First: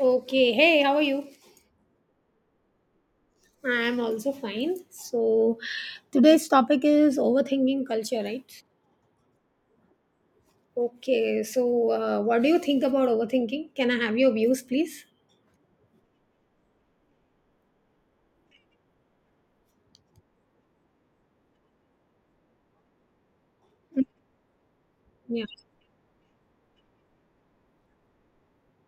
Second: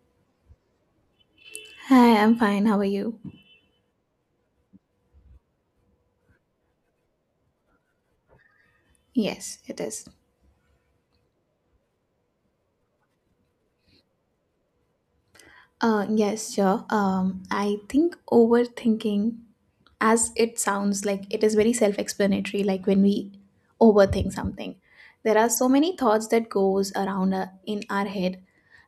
Okay, hey, how are you? Hi, I'm fine. How are you? I am also fine. So, today's topic is overthinking culture, right? Yes, it is. Okay, so what do you think about overthinking? Can I have your views, please? Yes, sure. I think overthinking, as it sounds like, it is very self-explanatory. Like when we overthink something, there Yeah. are so many thoughts that goes around in our head,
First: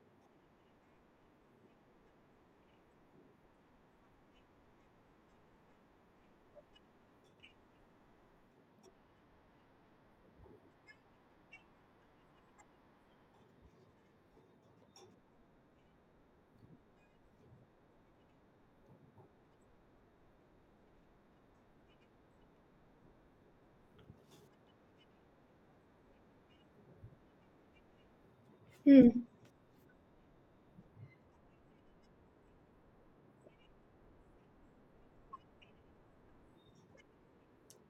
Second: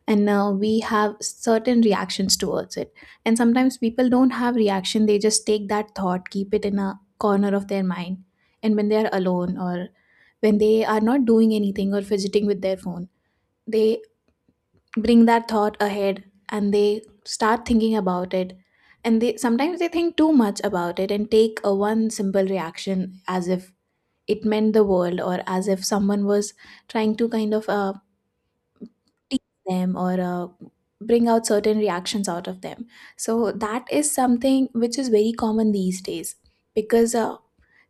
and we have certain reactions towards it. And sometimes people don't have reaction; they just take that thought, keep it in a corner of their mind, and when they are alone or when they are not doing anything or fidgeting with their phone they bring that thought ahead and they start thinking about it and they sometimes they think too much about it and take a one simple reaction as if it meant the world or as if someone was trying to kind of Hmm. tease them or bring out certain reactions out of them. So that is something which is very common these days because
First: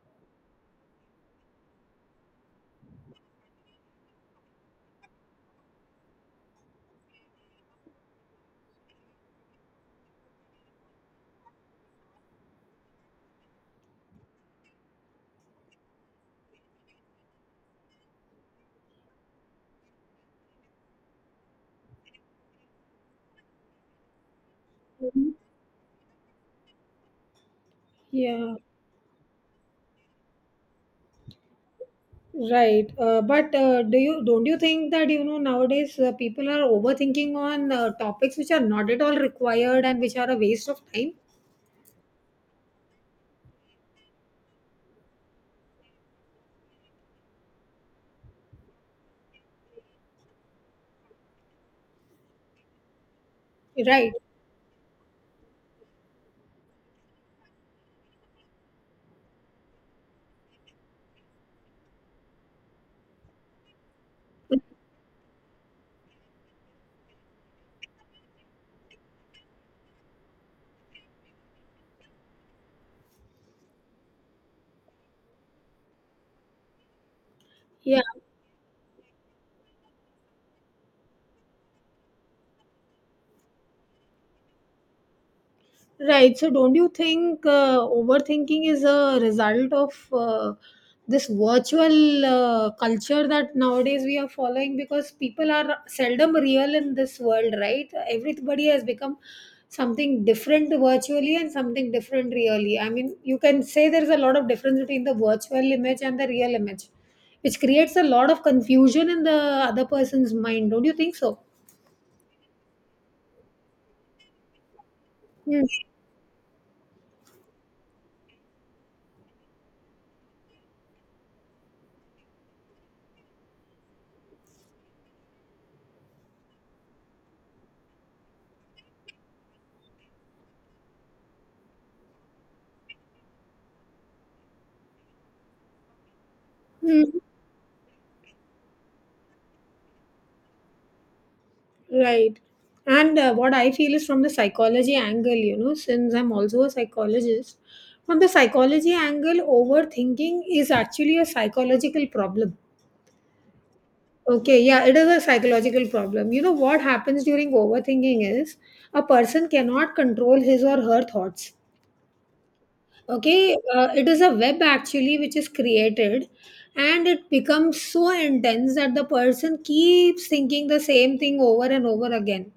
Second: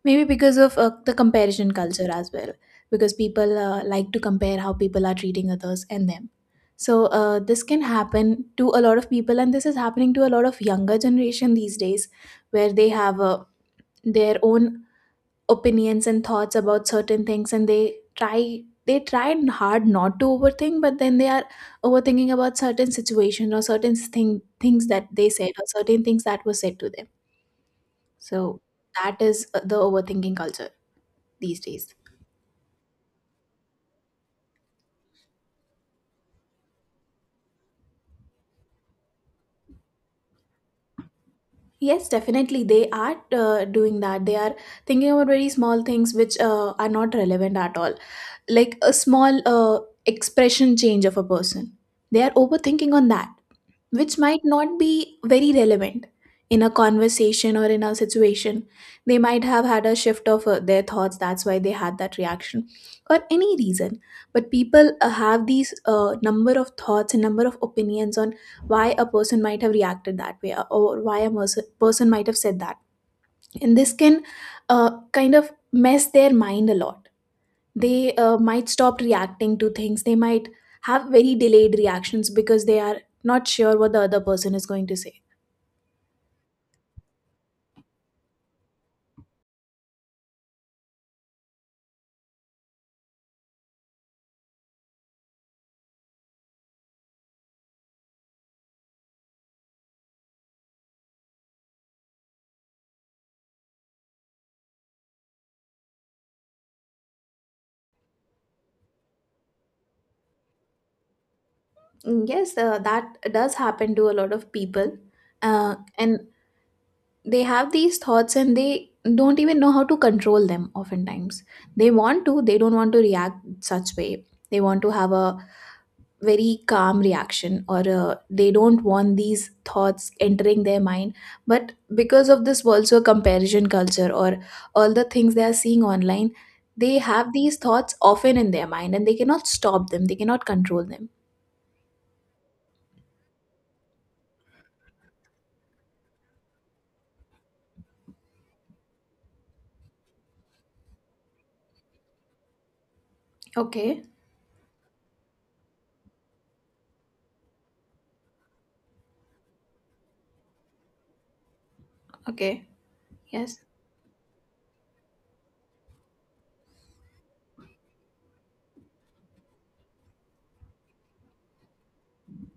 maybe because of the comparison culture as well because people like to compare how people are treating others and them. So this can happen to a lot of people, and this is happening to a lot of younger generation these days, where they have their own opinions and thoughts about certain things and they try and hard not to overthink but then they are overthinking about certain situations or things that they said or certain things that were said to them, Yeah. so that is the overthinking culture these days. Right. But do you don't you think that you know nowadays people are overthinking on topics which are not at all required and which are a waste of time? Yes, definitely they are doing that. They are thinking about very small things which are not relevant at all, like a small expression change of a person. They are overthinking on that, Right. which might not be very relevant in a conversation or in a situation. They might have had a shift of their thoughts, that's why they had that reaction, or any reason. But people have these number of thoughts and number of opinions on why a person might have reacted that way, or why person might have said that. And this can kind of mess their mind a lot. Yeah. They might stop reacting to things, they might have very delayed reactions because they are not sure what the other person is going to say. Right. So, don't you think overthinking is a result of this virtual culture that nowadays we are following? Because people are seldom real in this world, right? Everybody has become something different virtually and something different really. I mean, you can say there's a lot of difference between the virtual image and the real image, which creates a lot of confusion in the other person's mind. Don't you think so? Mm, yes, that does happen to a lot of people, Hmm. And they have these thoughts and they don't even know how to control them. Oftentimes they want to, they don't want to react such way, they want to have a very calm reaction, or they don't want these thoughts entering their mind, but because of this also comparison culture or all the things they are seeing online, they Hmm. have these thoughts often in their mind and they cannot stop them, they cannot control them. Right. And what I feel is, from the psychology angle, you know, since I'm also a psychologist, from the psychology angle, overthinking is actually a psychological problem. Okay, Okay, yeah, it is a psychological problem. You know, what happens during overthinking is a person cannot control his or her thoughts. okay. Okay, Yes, it is a web actually which is created, and it becomes so intense that the person keeps thinking the same thing over and over again.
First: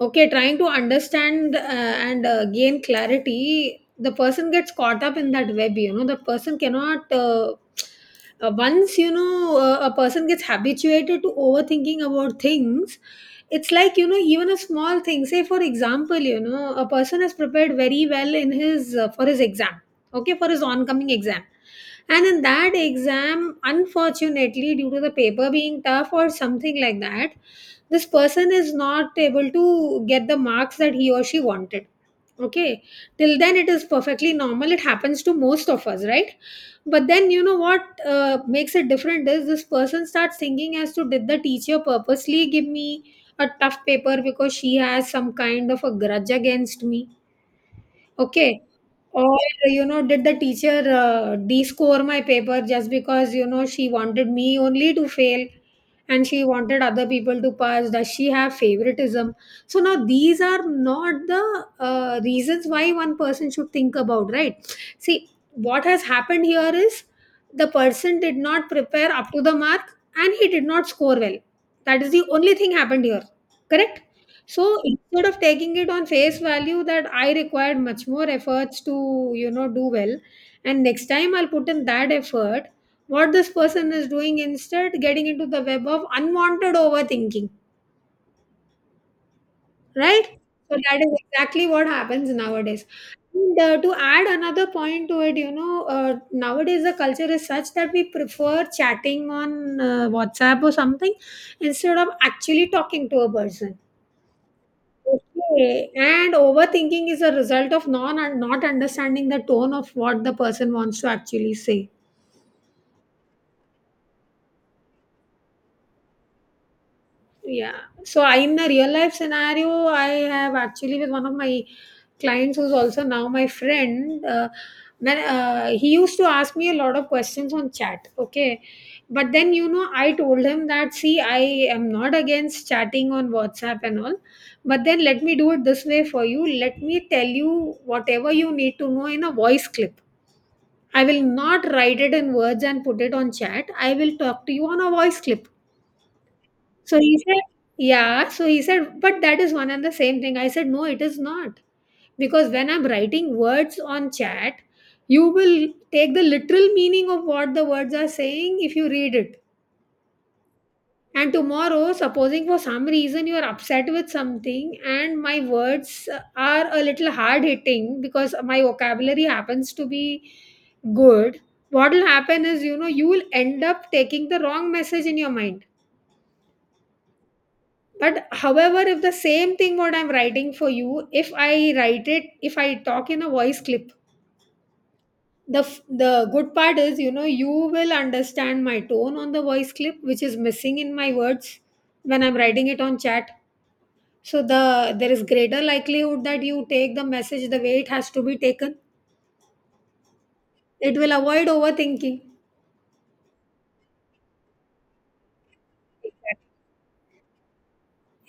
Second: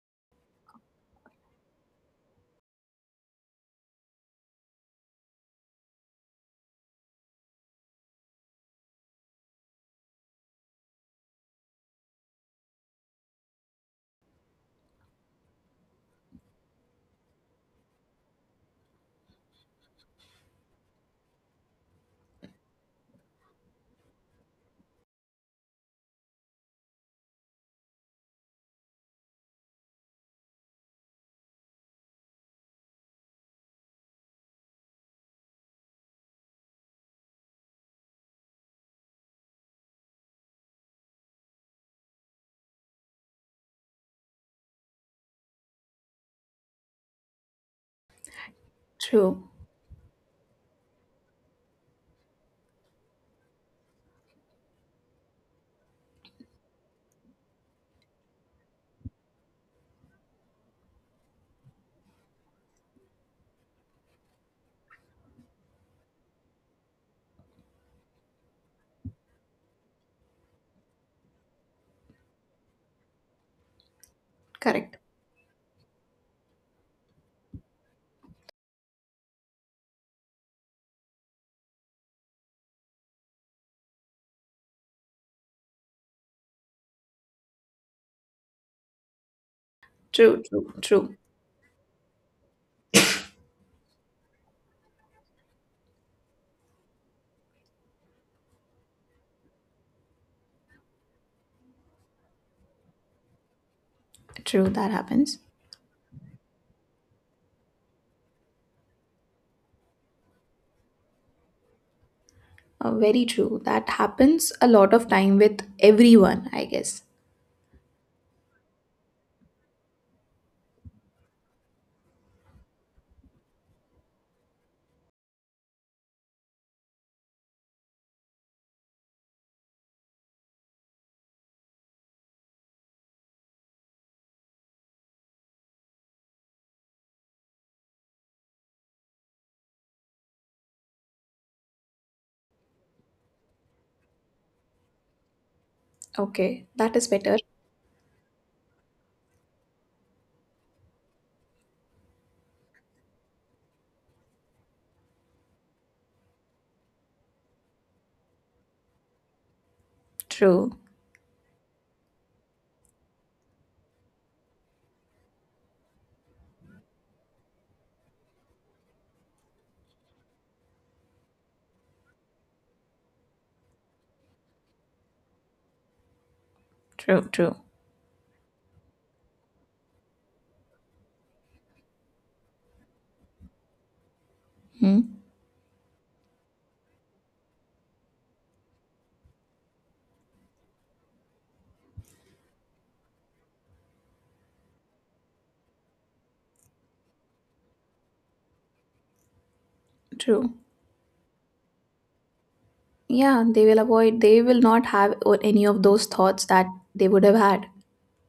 Okay, trying to understand and gain clarity, the person gets caught up in that web, you know, the person cannot. Once you know a person gets habituated to overthinking about things, it's like, you know, even a small thing. Say, for example, you know, a person has prepared very well in his for his exam, okay, for his oncoming exam, and in that exam, unfortunately, due to the paper being tough or something like that, this person is not able to get the marks that he or she wanted. Okay, till then it is perfectly normal. It happens to most of us, right? But then, you know what makes it different is this person starts thinking as to, did the teacher purposely give me a tough paper because she has some kind of a grudge against me? Okay. Or, true. you know, did the teacher de my paper just because, you know, she wanted me only to fail and she wanted other people to pass? Does she have favoritism? So now, these are not the reasons why one person should think about, right? See, what has happened here is the person did not prepare up to the mark and he did not score well. That is the only thing happened here. Correct? So Correct. instead of taking it on face value that I required much more efforts to, you know, do well, and next time I'll put in that effort, what this person is doing instead, getting into the web of unwanted overthinking, right? True, true, So that is true. exactly what happens nowadays. And to add another point to it, you know, nowadays the culture is such that we prefer chatting on WhatsApp or something instead of actually talking to a person. True, that happens. Okay. And overthinking is a result of non not understanding the tone of what the person wants to actually say. Very true. That happens a lot of time with everyone, I guess. Yeah. So I, in a real life scenario, I have actually with one of my clients, who's also now my friend. When he used to ask me a lot of questions on chat. Okay. But then, you know, I told him that, see, I am not against chatting on WhatsApp and all, but then let me do it this way for you. Let me tell you whatever you need to know in a voice clip. I will not write it in words and put it on chat. I will talk to you on a voice clip. Okay, that So is he better. said, yeah. So he said, but that is one and the same thing. I said, no, it is not. Because when I'm writing words on chat, you will take the literal meaning of what the words are saying if you read it. True, And tomorrow, supposing for some reason you are upset with something, and my words are a little hard hitting because my vocabulary happens to be good, what will happen is, you know, you will end up taking the wrong message in your mind. true, true. But however, if the same thing what I'm writing for you, if I write it, if I talk in a voice clip, Hmm? The good part is, you know, you will understand my tone on the voice clip, which is missing in my words when I'm writing it on chat. So the there is greater likelihood that you take the message the way it has to be taken. True. It will avoid overthinking. Yeah, they will avoid, they will not have any of those thoughts that they would have had.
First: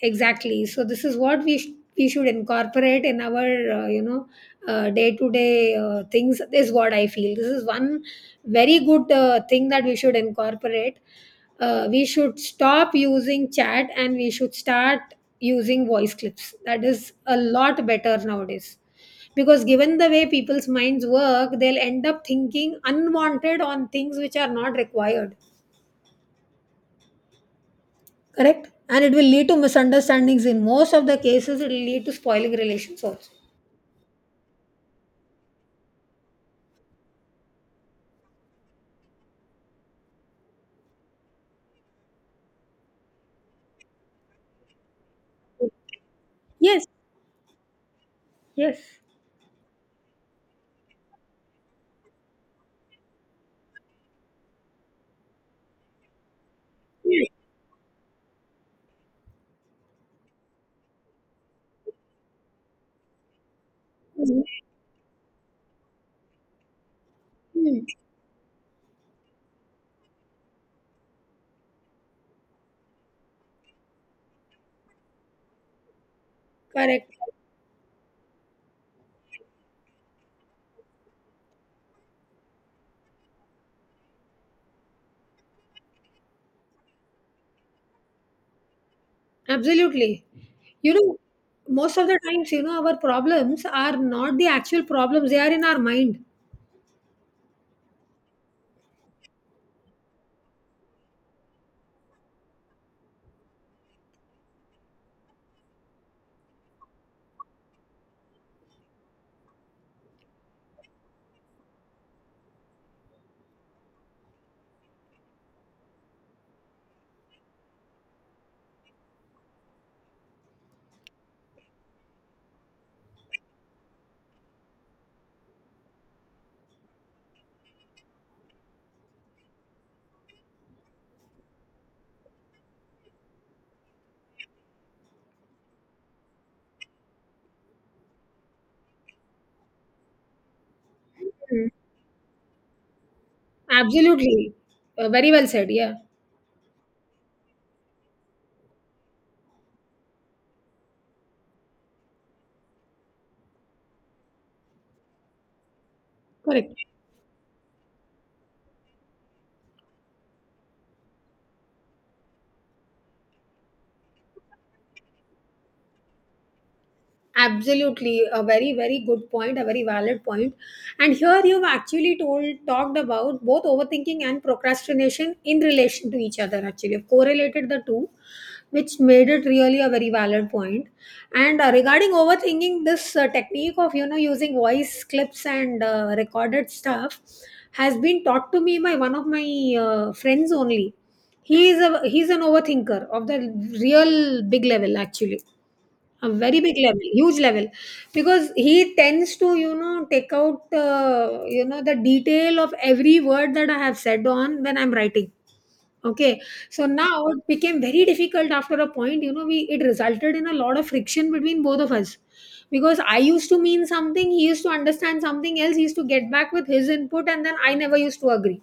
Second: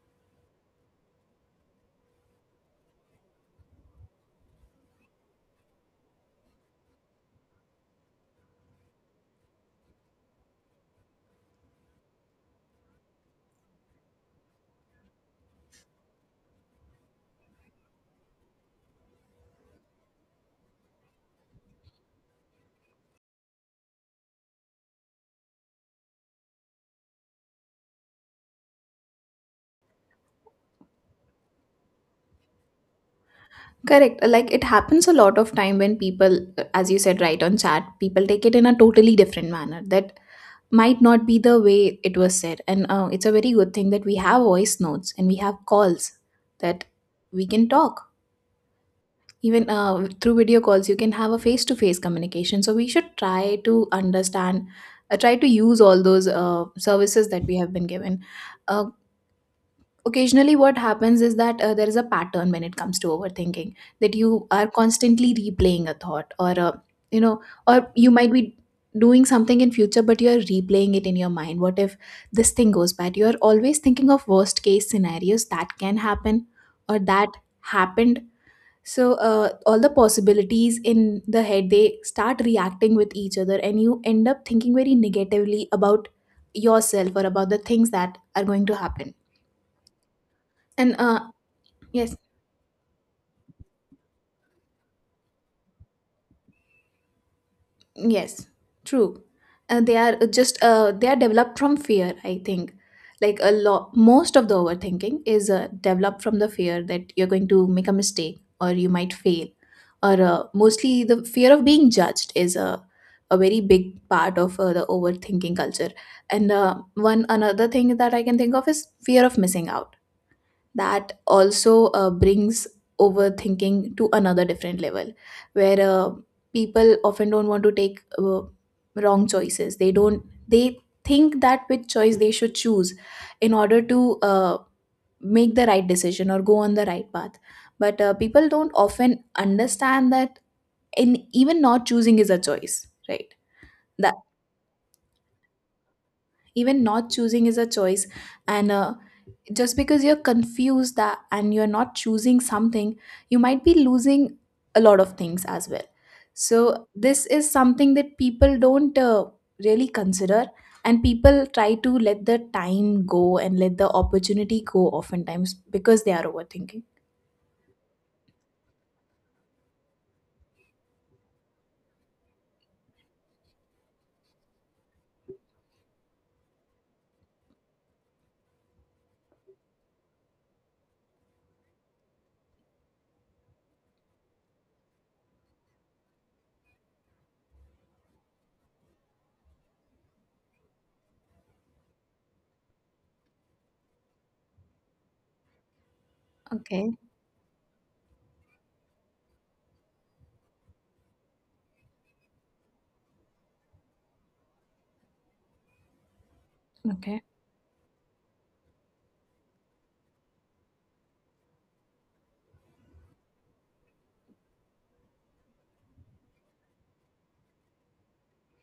Exactly. So this is what we should incorporate in our, uh, you know day-to-day things, is what I feel. This is one very good thing that we should incorporate. We should stop using chat and we should start using voice clips. That is a lot better nowadays, because given the way people's minds work, they'll end up thinking unwanted on things which are not required. Correct? And it will lead to misunderstandings. In most of the cases, it will lead to spoiling relations also. Correct. Like it happens a lot of time when people, as you said, right on chat, people take it in a totally different manner that might not be the way it was said. And it's a very good thing that we have voice notes and we have calls Yes, that we can talk. yes. Even through video calls, you can have a face to face communication. So we should try to understand, try to use all those services that we have been given. Uh, Occasionally what happens is that there is a pattern when it comes to overthinking, that you are constantly replaying a thought or a, you know Hmm, or you might be doing something in future but you're replaying it in your mind, what if this thing goes bad. You're always thinking of worst case scenarios that can happen or correct. that happened. So all the possibilities in the head they start reacting with each other and you end up thinking very negatively about yourself or about the things that are going to happen, Absolutely. You and know, most of yes. the times, you know, our problems are not the actual problems, they are in our mind. Yes, true. They are just they are developed from fear, I think. Like a lot, most of the overthinking is developed from the fear that you're going to make a mistake or you might fail, or mostly the fear of being judged is a very big part of the overthinking culture. And one another thing that I can think of is fear of missing out. That also brings overthinking to another different level, where people often don't want to take wrong choices. They don't they think that which choice they should choose in order to make the right decision or go on the right path. But people don't often understand that in even Mm. not choosing is a choice, right? That Absolutely. Very well said. Yeah. even not choosing is a choice. And just because you're confused that and you're not choosing something, you might be losing a lot of things as well. Correct. So this is something that people don't really consider, and people try to let the time go and let the opportunity go oftentimes because they are overthinking. Absolutely, a very, very good point, a very valid point. And here you've actually told talked about both overthinking and procrastination in relation to each other. Actually, you've correlated the two, which made it really a very valid point. And regarding overthinking, this technique of, you know, using voice clips and recorded stuff has been taught to me by one of my friends only. He is a he's an overthinker of the real big level, actually, a very big Okay, level, huge level, because he tends to, you know, take out, you know, the detail of every word that I have said on when I'm writing. Okay, so okay, now it became very difficult after a point. You know, we it resulted in a lot of friction between both of us, because I used to mean something, he used to understand something else, he used to get back with his input, and then I never used to agree,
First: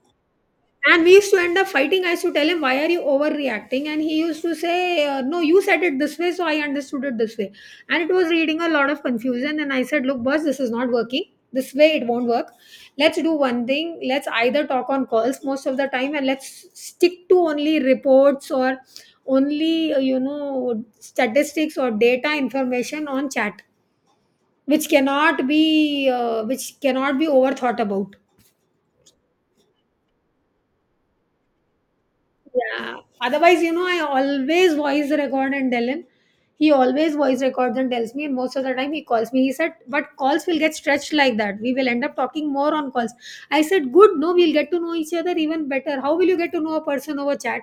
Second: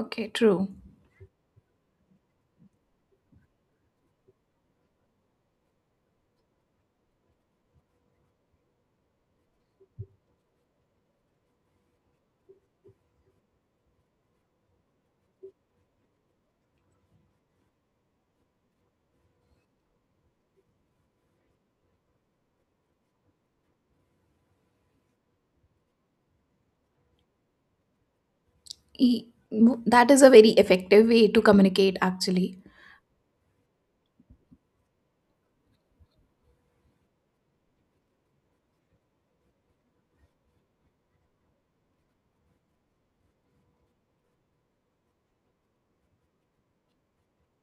okay. True. and we used to end up fighting. I used to tell him, why are you overreacting? And he used to say, no, you said it this way, so I understood it this way. And it was reading a lot of confusion. And I said, look, boss, this is not working. This way it won't work. Let's do one thing. Let's either talk on calls most of the time and let's stick to only reports, or only, you know, statistics or data information on chat, which cannot be overthought about. E- that is a very effective way to communicate actually. Yeah. Otherwise, you know, I always voice record and tell him. He always voice records and tells me, and most of the time he calls me. He said, but calls will get stretched like that. We will end up talking more on calls. I said, good, no, we'll get to know each other even better. How will you get to know a person over chat?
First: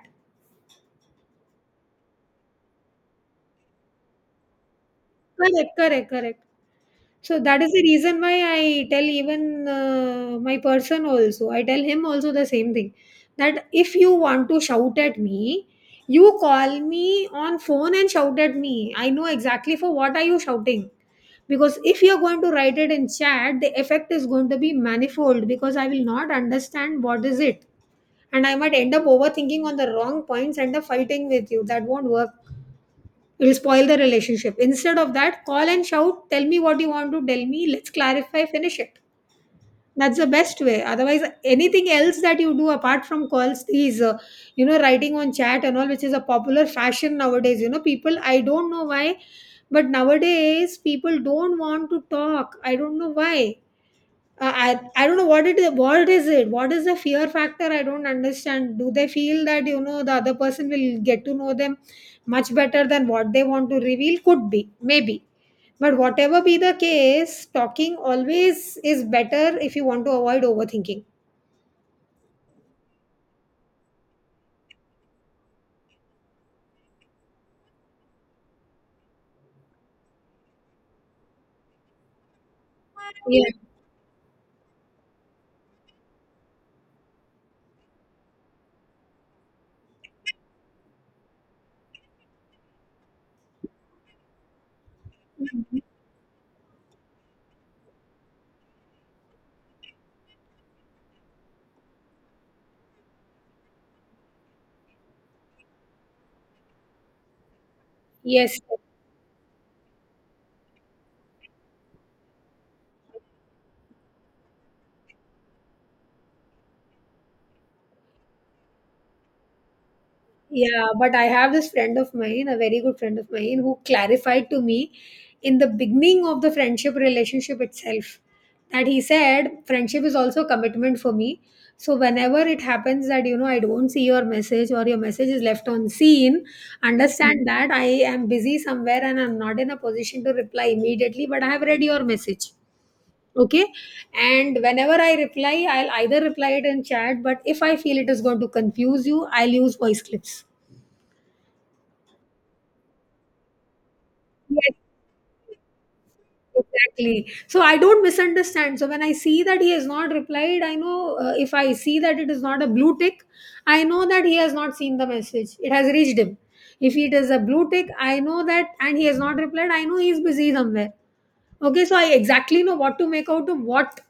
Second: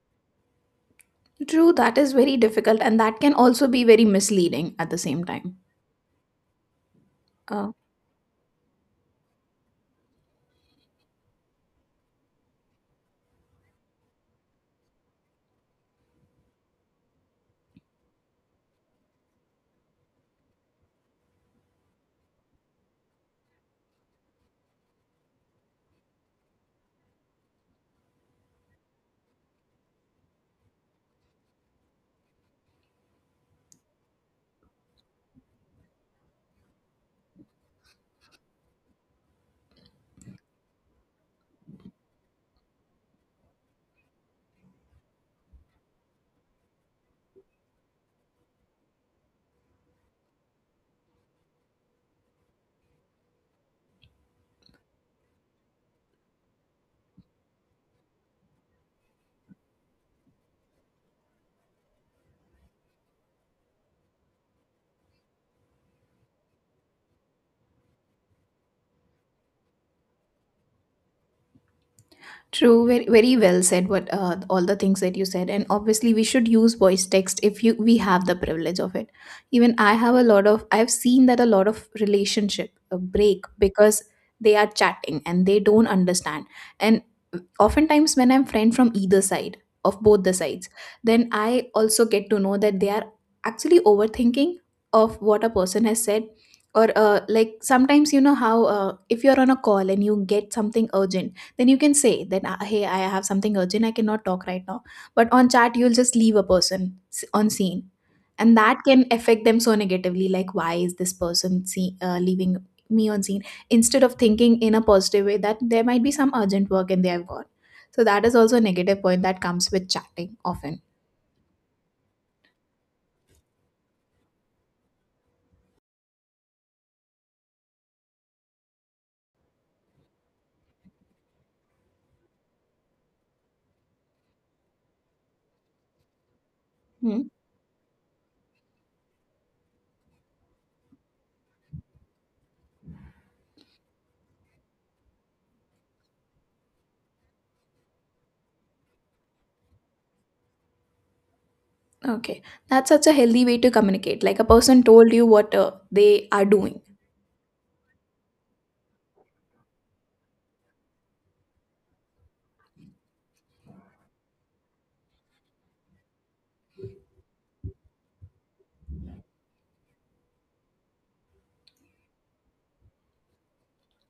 True, that is very difficult and that can also be very misleading at the same time. Correct, correct, correct. So that is Uh, the reason why I tell even my person also, I tell him also the same thing, that if you want to shout at me, you call me on phone and shout at me. I know exactly for what are you shouting. Because if you're going to write it in chat, the effect is going to be manifold because I will not understand what is it. And I might end up overthinking on the wrong points and the fighting with you. That won't work. It'll spoil the relationship. Instead of that, call and shout, tell me what you want to tell me, let's clarify, finish it. That's the best way. Otherwise, anything else that you do apart from calls, these, writing on chat and all, which is a popular fashion nowadays, you know, people, I don't know why, but nowadays people don't want to talk. I don't know why. I don't know what it is. What is it? What is the fear factor? I don't understand. Do they feel that, you know, the other person will get to know them much better than what they want to reveal? Could be, maybe. But whatever be the case, talking always is better if you want to avoid overthinking. True, very, very well said. What all the things that you said, and obviously we should use voice text if you we have the privilege of it. Even I have a lot of I've seen that a lot of relationship break Yeah. because they are chatting and they don't understand. And oftentimes when I'm friend from either side of both the sides, then I also get to know that they are actually overthinking of what a person has said, or like sometimes, you know how, if you're on a call and you get something urgent, then you can say that hey, I have something urgent, I cannot talk right now. But on chat you'll just leave a person on scene, and Yes. that can affect them so negatively, like why is this person, see, leaving me on scene, instead of thinking in a positive way that there might be some urgent work and they have gone. So that is also a negative point that comes with chatting often. Yeah, but I have this friend of mine, a very good friend of mine, who clarified to me in the beginning of the friendship relationship itself, that he said, friendship is also a commitment for me. So whenever it happens that, I don't see your message or your message is left on scene, Hmm. understand that I am busy somewhere and I'm not in a position to reply immediately, but I have read your message. Okay. And whenever I reply, I'll either reply it in chat, but if I feel it is going to confuse you, I'll use voice clips. Okay, that's such a healthy way to communicate. Like a Yes, person told you what they are doing. exactly. So I don't misunderstand. So when I see that he has not replied, I know, if I see that it is not a blue tick, I know that he has not seen the message. It has reached him. If it is a blue tick, I know that, and he has not replied, I know he is busy somewhere. Okay, so I exactly know what to make out of what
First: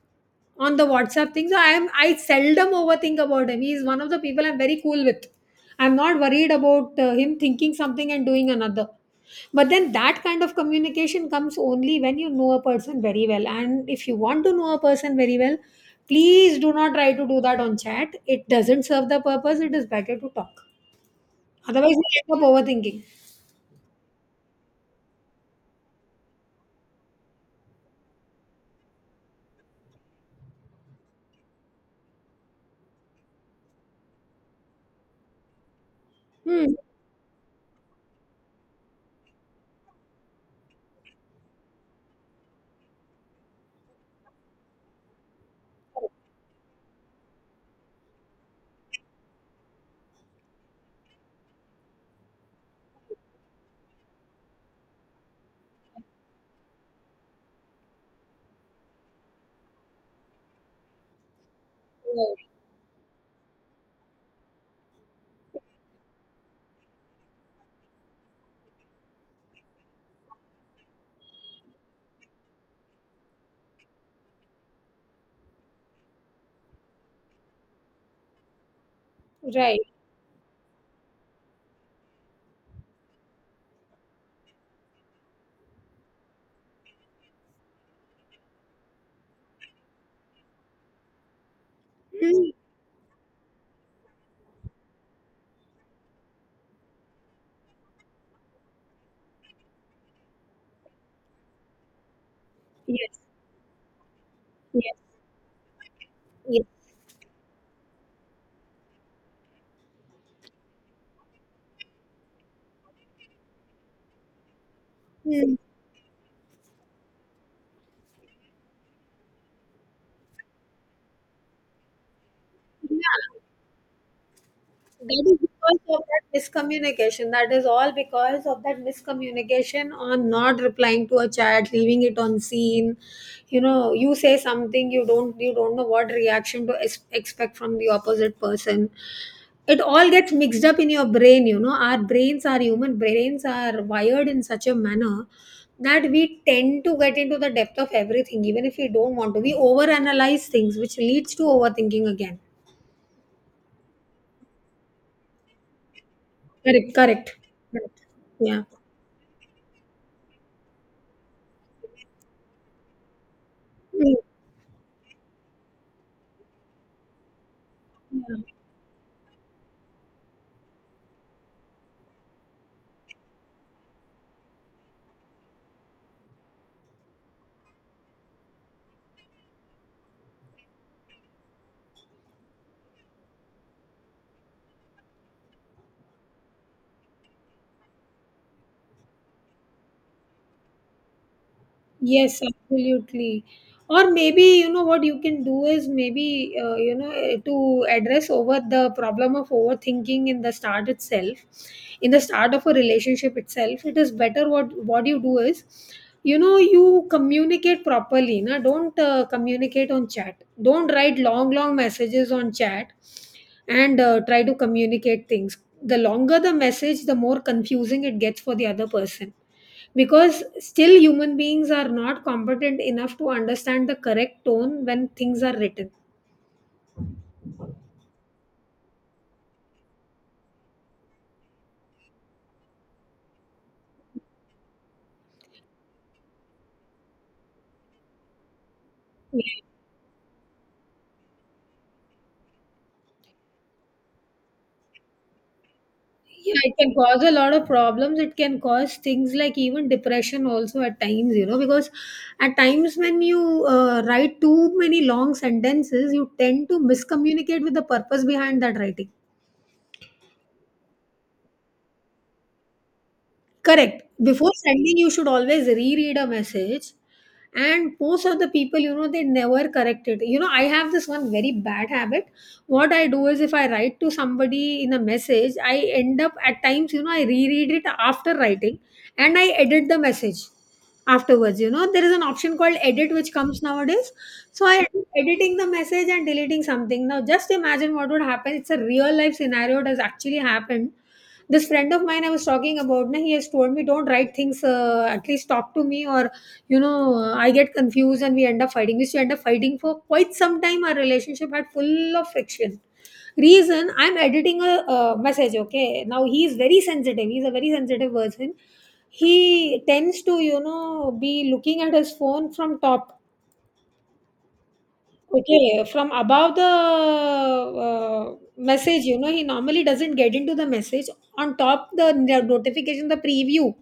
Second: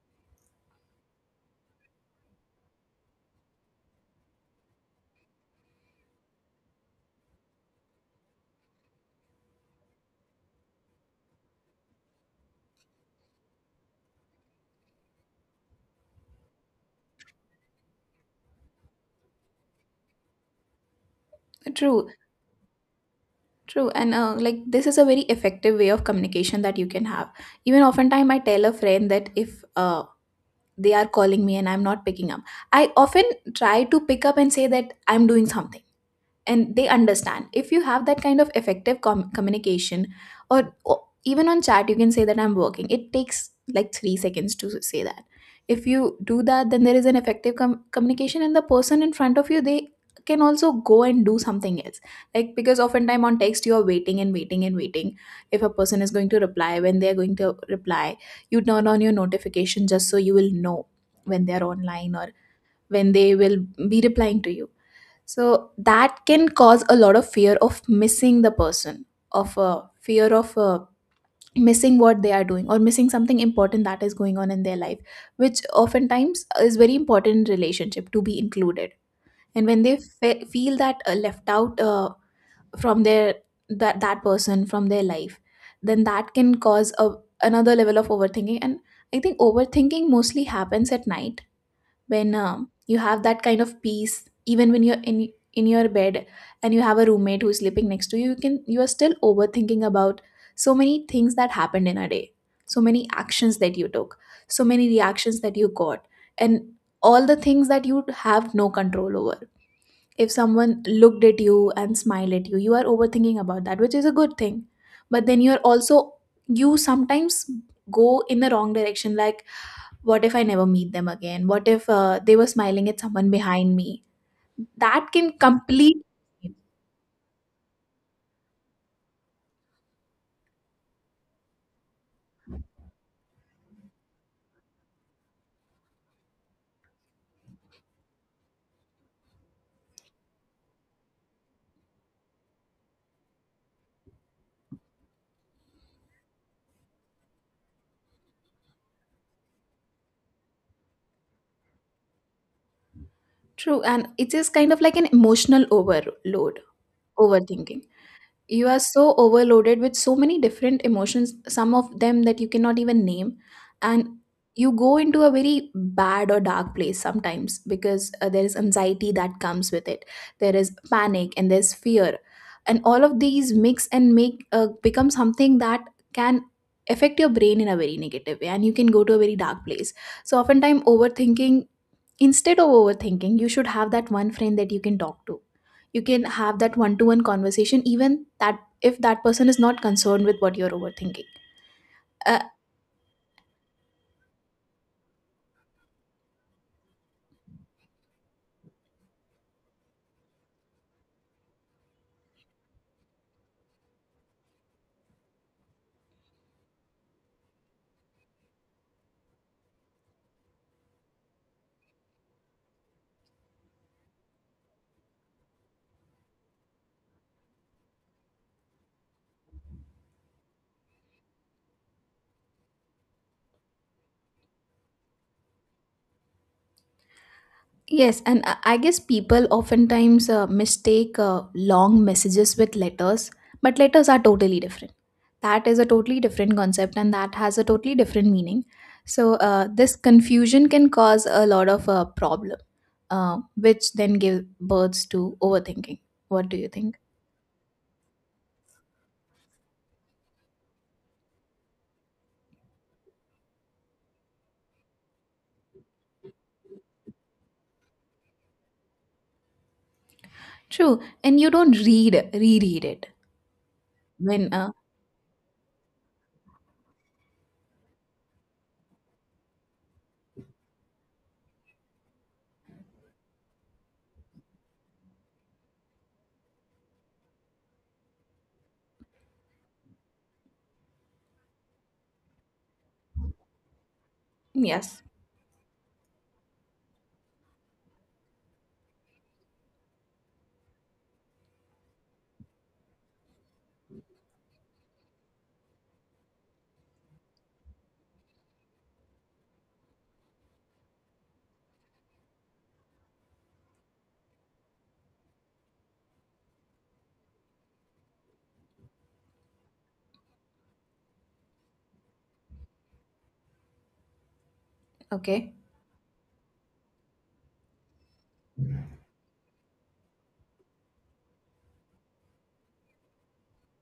on the WhatsApp thing. So I seldom overthink about him. He is one of the people I'm very cool with. I'm not worried about him thinking something and doing another. But then that kind of communication comes only when you know a person very well. And if you want to know a person very well, please do not try to do that on chat. It doesn't serve the purpose. It is better to talk. Otherwise, True. you end up overthinking. True, and like this is a very effective way of communication that you can have. Even oftentimes, I tell a friend that if they are calling me and I'm not picking up, I often try to pick up and say that I'm doing something Hmm. and they understand. If you have that kind of effective communication, or even on chat you can say that I'm working. It takes like 3 seconds to say that. If you do that then there is an effective communication and the person in front of you, they can also go and do something else. Like because oftentimes on text you are waiting and waiting and waiting, if a person is going to reply, when they are going to reply, you turn on your notification just so you will know when they are online or when they will be replying to you. So that can cause a lot of fear of missing the person, of fear of missing what they are doing or missing something important that is going on in their life, which oftentimes is very important in relationship to be included. And when Right. they feel that left out from their, that that person from their life, then that can cause a, another level of overthinking. And I think overthinking mostly happens at night, when Hmm. You have that kind of peace, even when you're in your bed and you have a roommate who's sleeping next to you, you can, you are still overthinking about so many things that happened in a day, so many Yes. actions that you took, so many Yes. reactions that you got, Yes. and all the things that you have no control over. If someone looked at you and smiled at you, you are overthinking about that, which is a good thing, but then Hmm. you're also, you sometimes go in the wrong direction, like what if I never meet them again? What if they were smiling at someone Yeah. behind me? That That is can because of complete that miscommunication. That is all because of that miscommunication on not replying to a chat, leaving it on scene. You know, you say something, you don't know what reaction to expect from the opposite person. It all gets mixed up in your brain. You know, our brains, our human brains, are wired in such a manner that we tend to get into the depth of everything, even if we don't want to. We overanalyze things, which leads to overthinking again. true, and it is kind of like an emotional overload, Correct. Correct. overthinking. Correct. Yeah. You are so overloaded with so many different emotions, some of them that you cannot even name, and Mm, you go into a very bad or dark place sometimes because yeah. there is anxiety that comes with it. There is panic and there's fear, and all of these mix and make become something that can affect your brain in a very negative way, and you can go to a very dark place. So oftentimes overthinking instead of overthinking you should have that one friend that you can talk to. You can have that one to one conversation, even that if that person is not concerned with what you're overthinking. uh, Yes, absolutely. Or maybe, you know, what you can do is maybe, to address over the problem of overthinking in the start itself, in the start of a relationship itself, it is better what you do is, you know, you communicate properly. Na? Don't communicate on chat. Don't write long, long messages on chat and try to communicate things. The longer the message, the more confusing it gets for the other person because still human beings are not competent enough to understand the correct tone when things are written. yes, and I guess people oftentimes mistake long messages with letters, but letters are totally different. That is a totally different concept, and that has a totally different meaning. So this confusion can cause a lot of problem, uh, which then give birth to overthinking. What Yeah, do you it can think? cause a lot of problems. It can cause things like even depression also at times, you know, because at times when you write too many long sentences, you tend to miscommunicate with the purpose behind that writing. True, and you don't read reread it. Correct. Before When sending, you should always reread a message. And most of the people, you know, they never correct it. You know, I have this one very bad habit. What I do is if I write to somebody in a message, I end up at times, you know, I reread it after writing and I edit the message. Afterwards, you know, there is an option called edit which comes nowadays. So I am Yes. editing the message and deleting something. Now just imagine what would happen. It's a real life scenario. It has actually happened. This friend of mine I was talking about, na, he has told me don't write things. At least talk to me, or you know, I get confused and we end up fighting. We used to end up fighting for quite some time. Our relationship had full of friction reason I'm editing a, message. Okay, now he is very sensitive. He's a very sensitive person. He tends to, you know, be looking at his phone from top. Okay. Okay, from above the message, you know, he normally doesn't get into the message. On top, the no, notification, the preview.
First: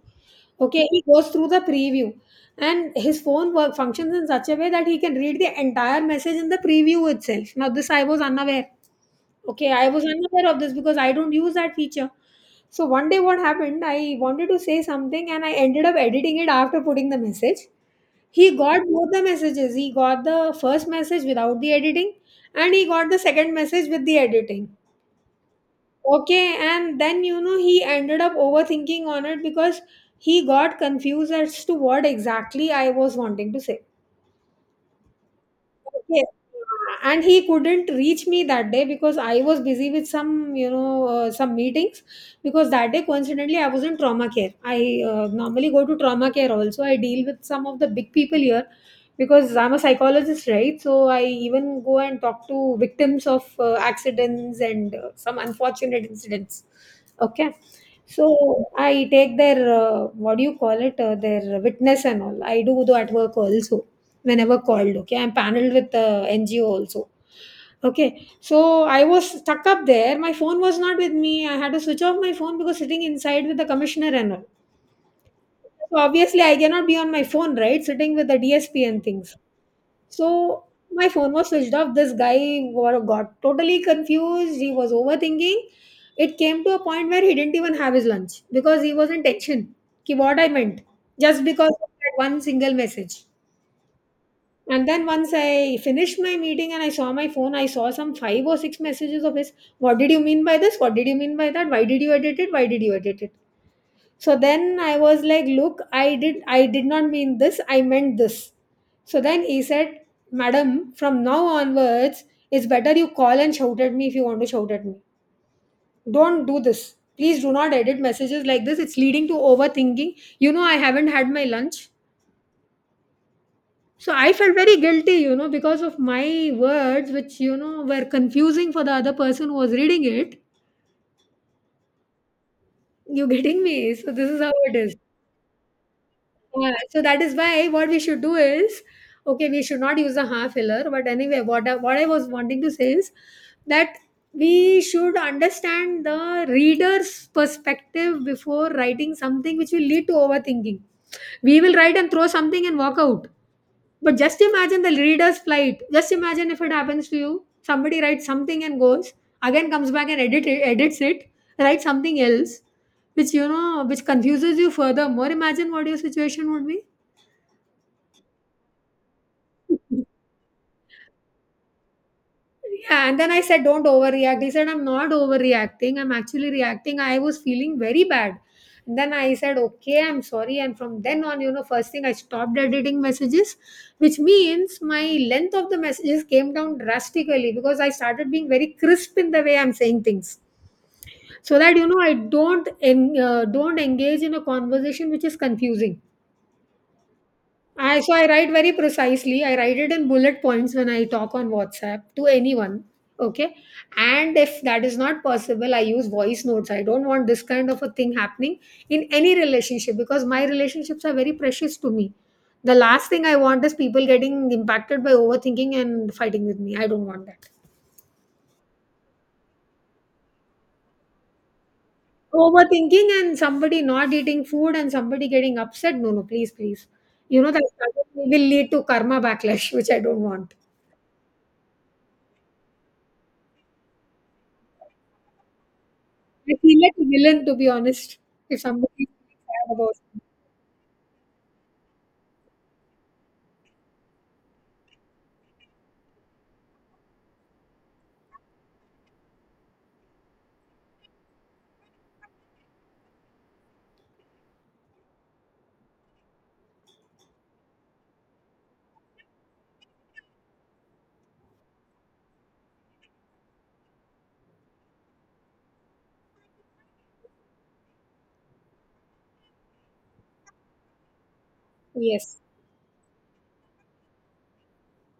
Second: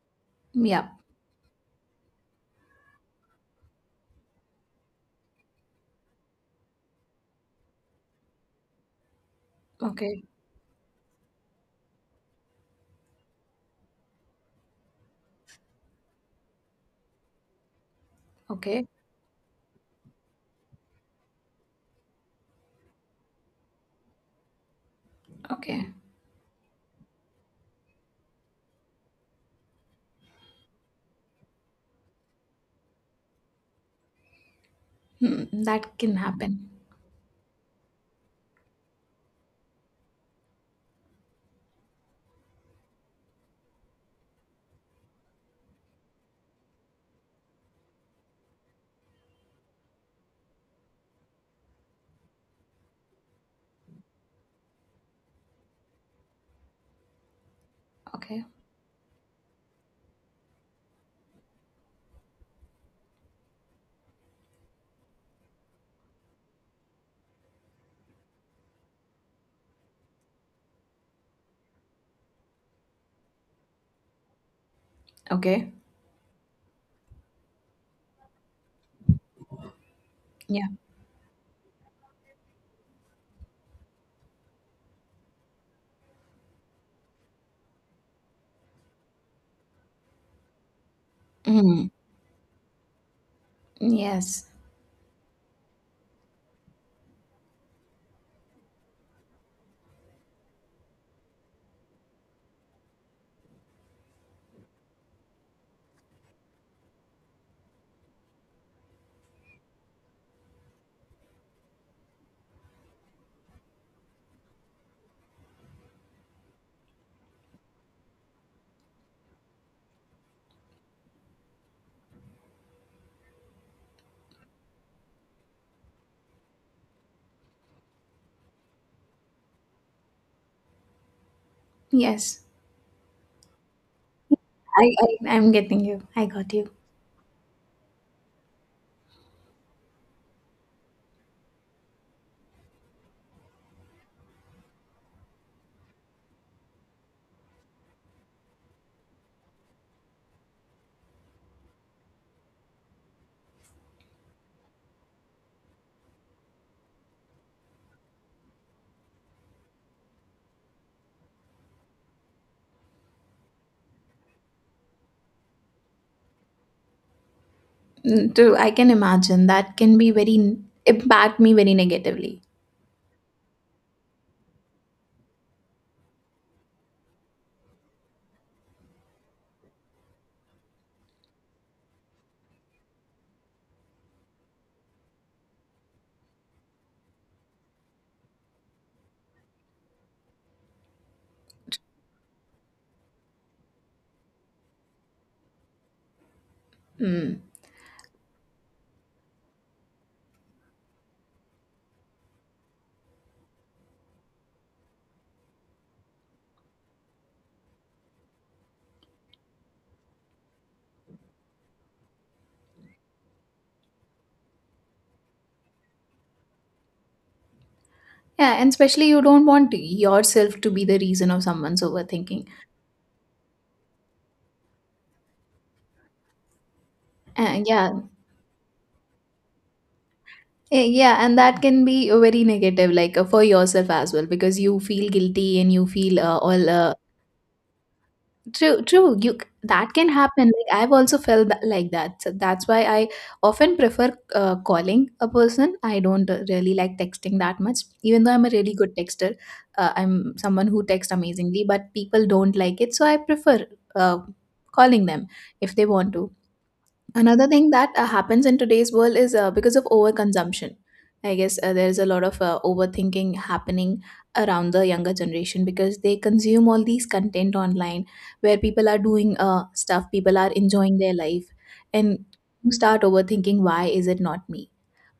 Okay, Yeah, he goes through the preview, and his phone work functions in such a way that he can read the entire message in the preview itself. Now, this I was unaware. Okay, I was okay, unaware of this because I don't use that feature. So one day, what happened? I wanted to say something, and I ended up editing it after putting the message. He got okay, both the messages. He got the first message without the editing, and he got the second message with the editing. okay. Okay, and then you know he ended up overthinking on it because he got confused as to what exactly I was wanting to say. Hmm, that can Yes. happen. And he couldn't reach me that day because I was busy with some, you know, some meetings. Because that day, coincidentally, I was in trauma care. I normally go to trauma care also. I deal with some of the big people here because I'm a psychologist, right? So I even go and talk to victims of accidents and some unfortunate incidents. Okay. Okay, So I take their, what do you call it, their witness and all. I do that work also whenever called. Okay, I'm paneled with the NGO also. Okay, so I was stuck up there. My phone was not with me. I had to switch off my phone because sitting inside with the commissioner and all. okay, So obviously, I cannot be on my phone, right? Sitting with the DSP and things. So yeah. my phone was switched off. This guy got totally confused. He was overthinking. It came to a point where he didn't even have his lunch because he was in tension. Ki what I meant, just because Mm, of that one single message. yes, And then once I finished my meeting and I saw my phone, I saw some five or six messages of his. What did you mean by this? What did you mean by that? Why did you edit it? Why did you edit it? So then I was like, look, I did not mean this, I meant this. So then he said, Madam, from now onwards, it's better you call and shout at me if you want to shout at me. Don't do this. Please do not edit messages like this. It's leading to overthinking. You know, I haven't had my lunch. So I felt very guilty, you know, because of my words, which, you know, were confusing for the other person who was reading it. yes. You getting me? So this is how it is. I'm getting you. I got you. Yeah. So that is why what we should do is, okay, we should not use a half filler. But anyway, what I was wanting to say is that we should understand the reader's perspective before writing something which will lead to overthinking. We will write and throw something and walk out. But just imagine the reader's plight. Just imagine if it happens to you. Somebody writes something and goes, again comes back and edits it, writes something else, which you know, which confuses you further. More imagine what your situation would be. Mm, too, I can imagine that can be very impact me very negatively. Yeah, and then I said, don't overreact. He said, I'm not overreacting. I'm actually reacting. I was feeling very bad. And then I said, okay, I'm sorry. And from then on, you know, first thing I stopped editing messages, which means my length of the messages came down drastically because I started being very crisp in the way I'm saying things, so that you know I don't don't engage in a conversation which is confusing. Mm. I so I write very precisely. I write it in bullet points when I talk on WhatsApp to anyone. Okay. And if that is not possible, I use voice notes. I don't want this kind of a thing happening in any relationship because my relationships are very precious to me. The last thing I want is people getting impacted by overthinking and fighting with me. I don't want that. Yeah, and especially you don't want yourself to be the reason of someone's overthinking. Overthinking and somebody not eating food and somebody getting upset. No, no, please, please. You know that Yeah. will lead to karma backlash, which I don't want. Eh, yeah, and that can be very negative, like for yourself as well, because you feel guilty and you feel I all feel like a villain, to be honest, if true. somebody is True, sad that about can me. happen. Like I've also felt that, like that. So that's why I often prefer calling a person. I don't really like texting that much, even though I'm a really good texter. I'm someone who texts amazingly, but people don't like it, so I prefer uh, calling them if they want to. Another thing that happens in today's world is because of overconsumption, I guess there's a lot of overthinking happening around the younger generation because they consume all these content online where people are doing stuff, people are enjoying their life. And Yes. you start overthinking, why is it not me?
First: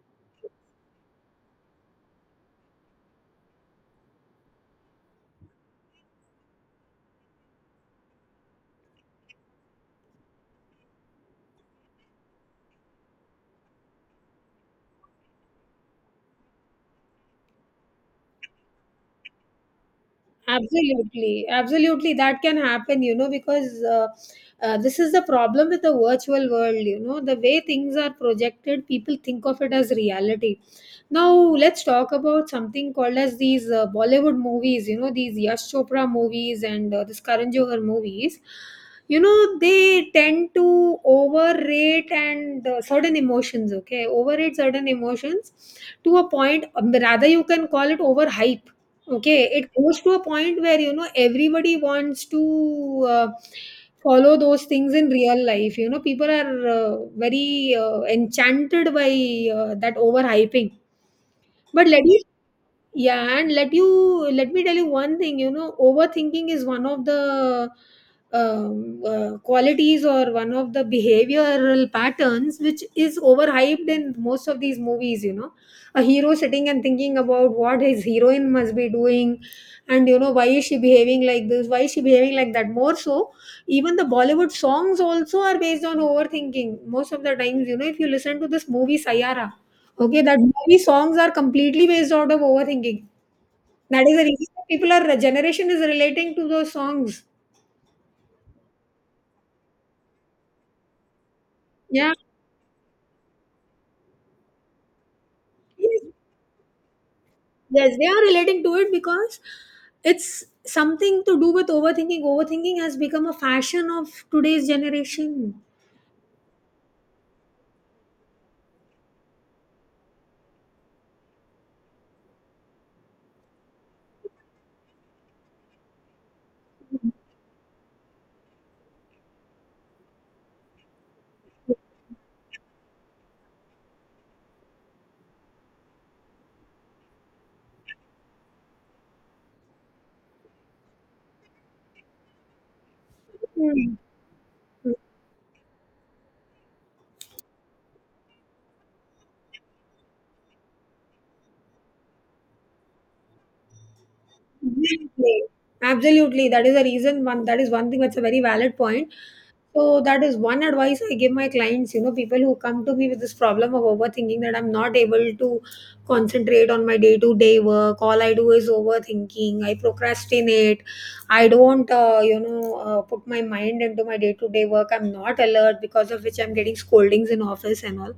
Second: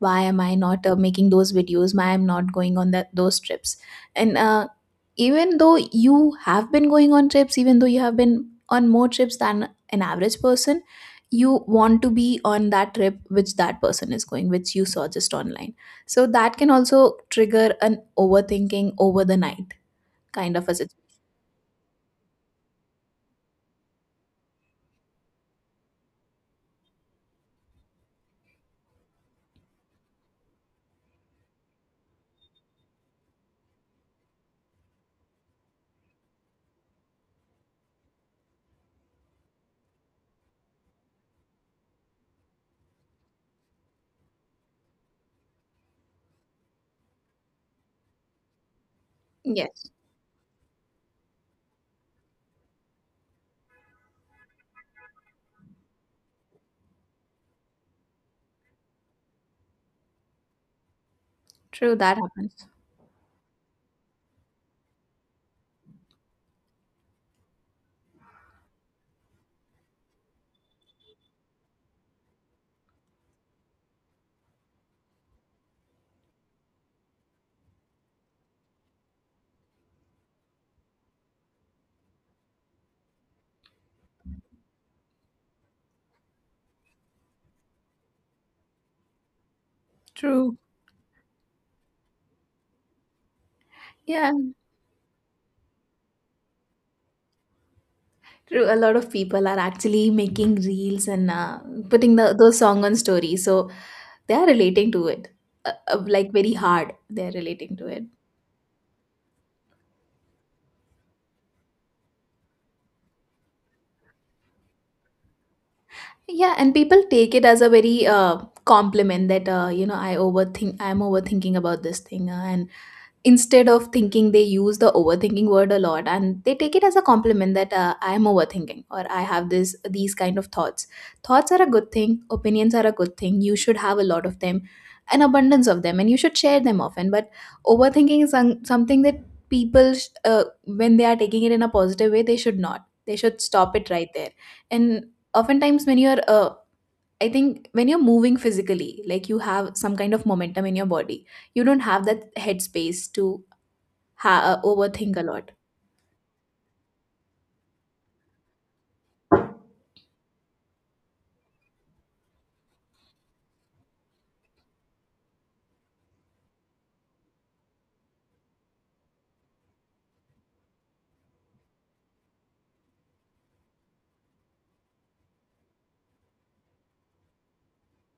Why am I not making those videos? Why I'm not going on that those trips? And even though you have been going on trips, even though you have been on more trips than an average person, you want to be on that trip which that person is going, which you saw just online. So that can also trigger an overthinking over the night kind of a situation. Absolutely, absolutely, that can happen, you know, because this is the problem with the virtual world, you know, the way things are projected, people think of it as reality. Now, let's talk about something called as these Bollywood movies, you know, these Yash Chopra movies and this Karan Johar movies. You know, they tend to overrate and certain emotions, okay, overrate certain emotions to a point, rather, you can call it overhype. Okay, it Yes. goes to a point where you know everybody wants to follow those things in real life. You know, people are very enchanted by that overhyping. But True, that happens. yeah and let you let me tell you one thing, you know, overthinking is one of the qualities or one of the behavioral patterns which is overhyped in most of these movies, you know, a hero sitting and thinking about what his heroine must be doing, and, you know, why is she behaving like this, why is she behaving like that. More so, even the Bollywood songs also are based on overthinking most of the times. You know, if you listen to this movie Sayara, okay, that True. movie songs are completely based out of overthinking. That is the Yeah, reason people are generation is relating to those songs. true. A lot of people are actually making reels and Yeah. putting those song on story, so they are relating to it, Yes, like very hard they're relating to yes, it. they are relating to it because it's something to do with overthinking. Overthinking has become a fashion of today's generation. Yeah, and people take it as a very compliment that, you know, I overthink, I'm overthinking about this thing, and instead of thinking they use the overthinking word a lot, and they take it as a compliment that I am overthinking or I have this these kind of thoughts. Thoughts are a good thing, opinions are a good thing, you should have a lot of them, an abundance of them, and you should share them often. But overthinking is something that people sh- uh, when they are taking it in a positive way, they should not, they should stop it Hmm. right there. And oftentimes when you're I think when you're moving physically, like you have some kind of momentum in your body, you don't have that headspace to overthink a Absolutely, lot. absolutely. That is the reason one thing, that's a very valid point. So that is one advice I give my clients, you know, people who come to me with this problem of overthinking, that I'm not able to concentrate on my day-to-day work. All I do is overthinking. I procrastinate. I don't, put my mind into my day-to-day work. I'm not alert, because of which I'm getting scoldings in office and all.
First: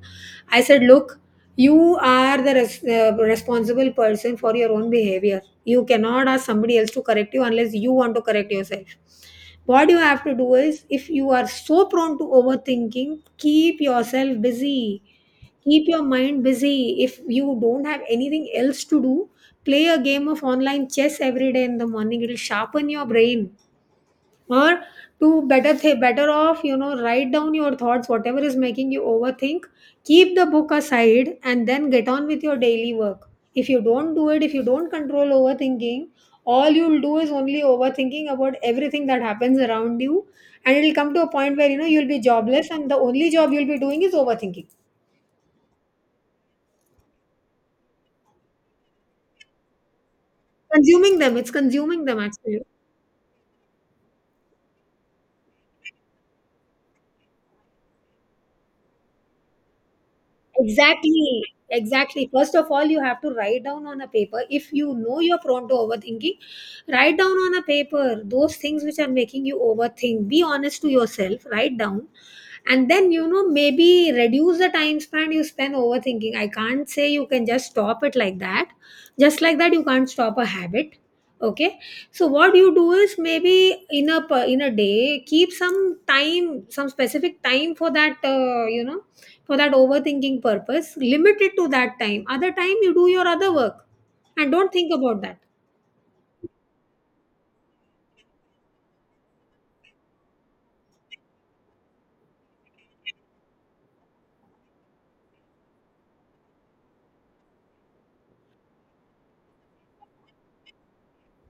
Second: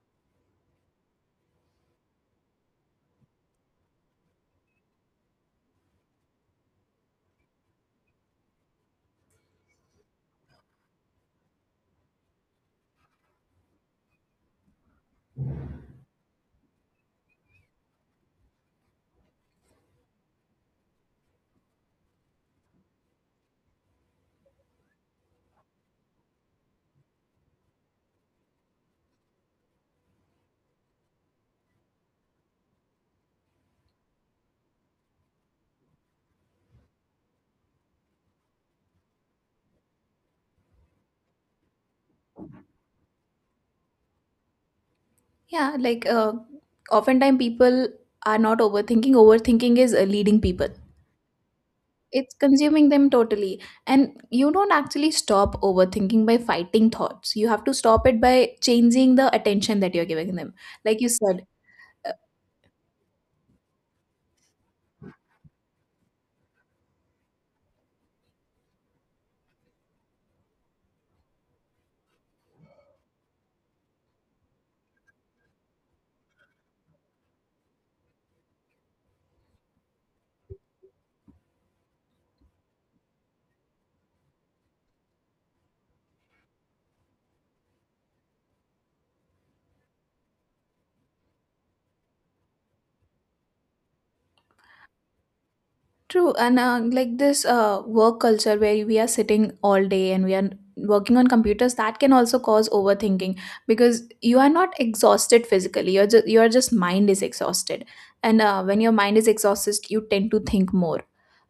I said, look, you are the responsible person for your own behavior. You cannot ask somebody else to correct you unless you want to correct yourself. What you have to do is, if you are so prone to overthinking, keep yourself busy. Keep your mind busy. If you don't have anything else to do, play a game of online chess every day in the morning. It'll sharpen your brain, or to better off, you know, write down your thoughts, whatever is making you overthink. Keep the book aside and then get on with your daily work. If you don't do it, if you don't control overthinking, all you'll do is only overthinking about everything that happens around you, and it'll come to a point where, you know, you'll be jobless and the only job you'll be doing is overthinking. Yeah, like, oftentimes people are not overthinking, overthinking is leading people, Consuming them, it's consuming them it's actually. consuming them totally. And you don't actually stop overthinking by fighting thoughts, you have to stop it by changing the attention that you're giving them, like you Exactly, said. exactly. First of all, you have to write down on a paper. If you know you're prone to overthinking, write down on a paper those things which are making you overthink. Be honest to yourself, write down, and then, you know, maybe reduce the time span you spend overthinking. I can't say you can just stop it like that. Just like that you can't stop a habit. Okay, so what you do is, maybe in a day, keep some time, some specific time for that, you know, for that overthinking purpose. Limit it to that time, other time you do your other work and don't think about that. True, and like this work culture where we are sitting all day and we are working on computers, that can also cause overthinking, because you are not exhausted physically. You're just your just mind is exhausted, and when your mind is exhausted, you tend to think more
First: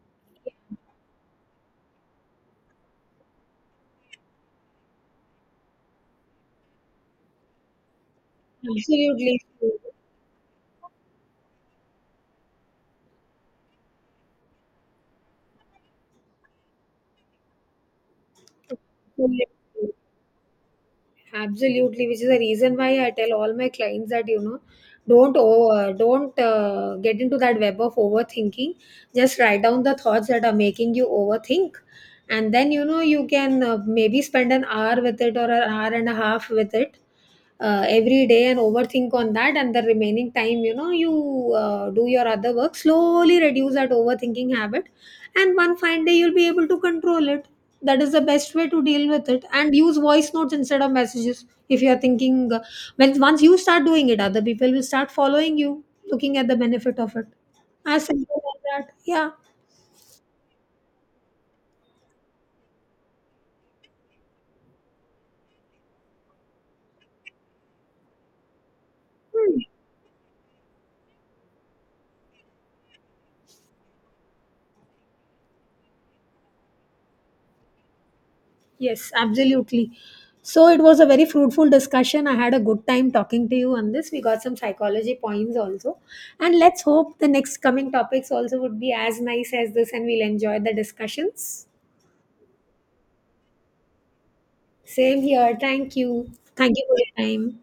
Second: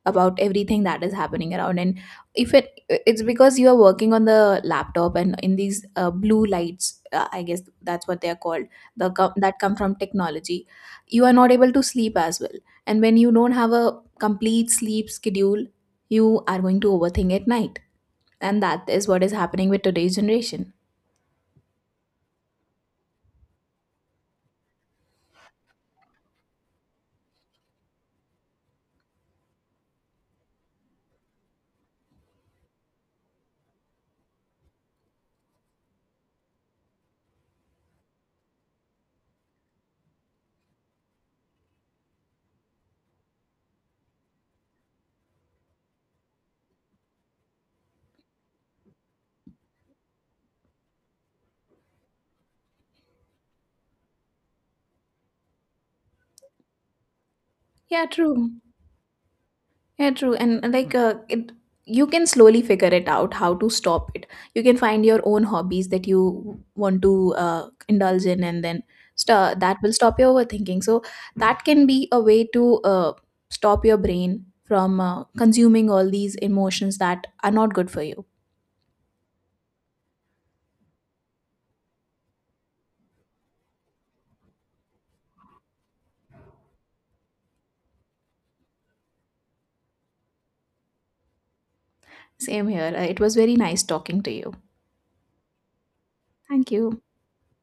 about everything that is happening around. And if it it's because you are working on the laptop and in these blue lights, I guess that's what they are called, Absolutely. that come from technology, you are not able to sleep as well. And when you don't have a complete sleep schedule, you are going to overthink at night. And that is what is happening with today's generation. Absolutely, which is the reason why I tell all my clients that, you know, don't get into that web of overthinking. Just write down the thoughts that are making you overthink, and then, you know, you can maybe spend an hour with it or an hour and a half with it, every day, and overthink on that, and the remaining time, you know, you do your other work, slowly reduce that overthinking habit, and one fine day you'll be able to control it. That is the best way to deal with it. And use voice notes instead of messages if you are thinking when Once you start doing it, other people will start following you, looking at the benefit of it. I Yeah, simple like true. that. Yeah. Yeah, true. And it, you can slowly figure it out how to stop it. You can find your own hobbies that you want to indulge in, and then that will stop your overthinking. So that can be a way to stop your brain from consuming all these emotions that are not good for you. Yes, absolutely. So it was a very fruitful discussion. I had a good time talking to you on this. We got some psychology points also. And let's hope the next coming topics also would be as nice as this and we'll enjoy the discussions. Same here. It was very nice talking to you. Same here. Thank you. Thank Thank you for you. your time.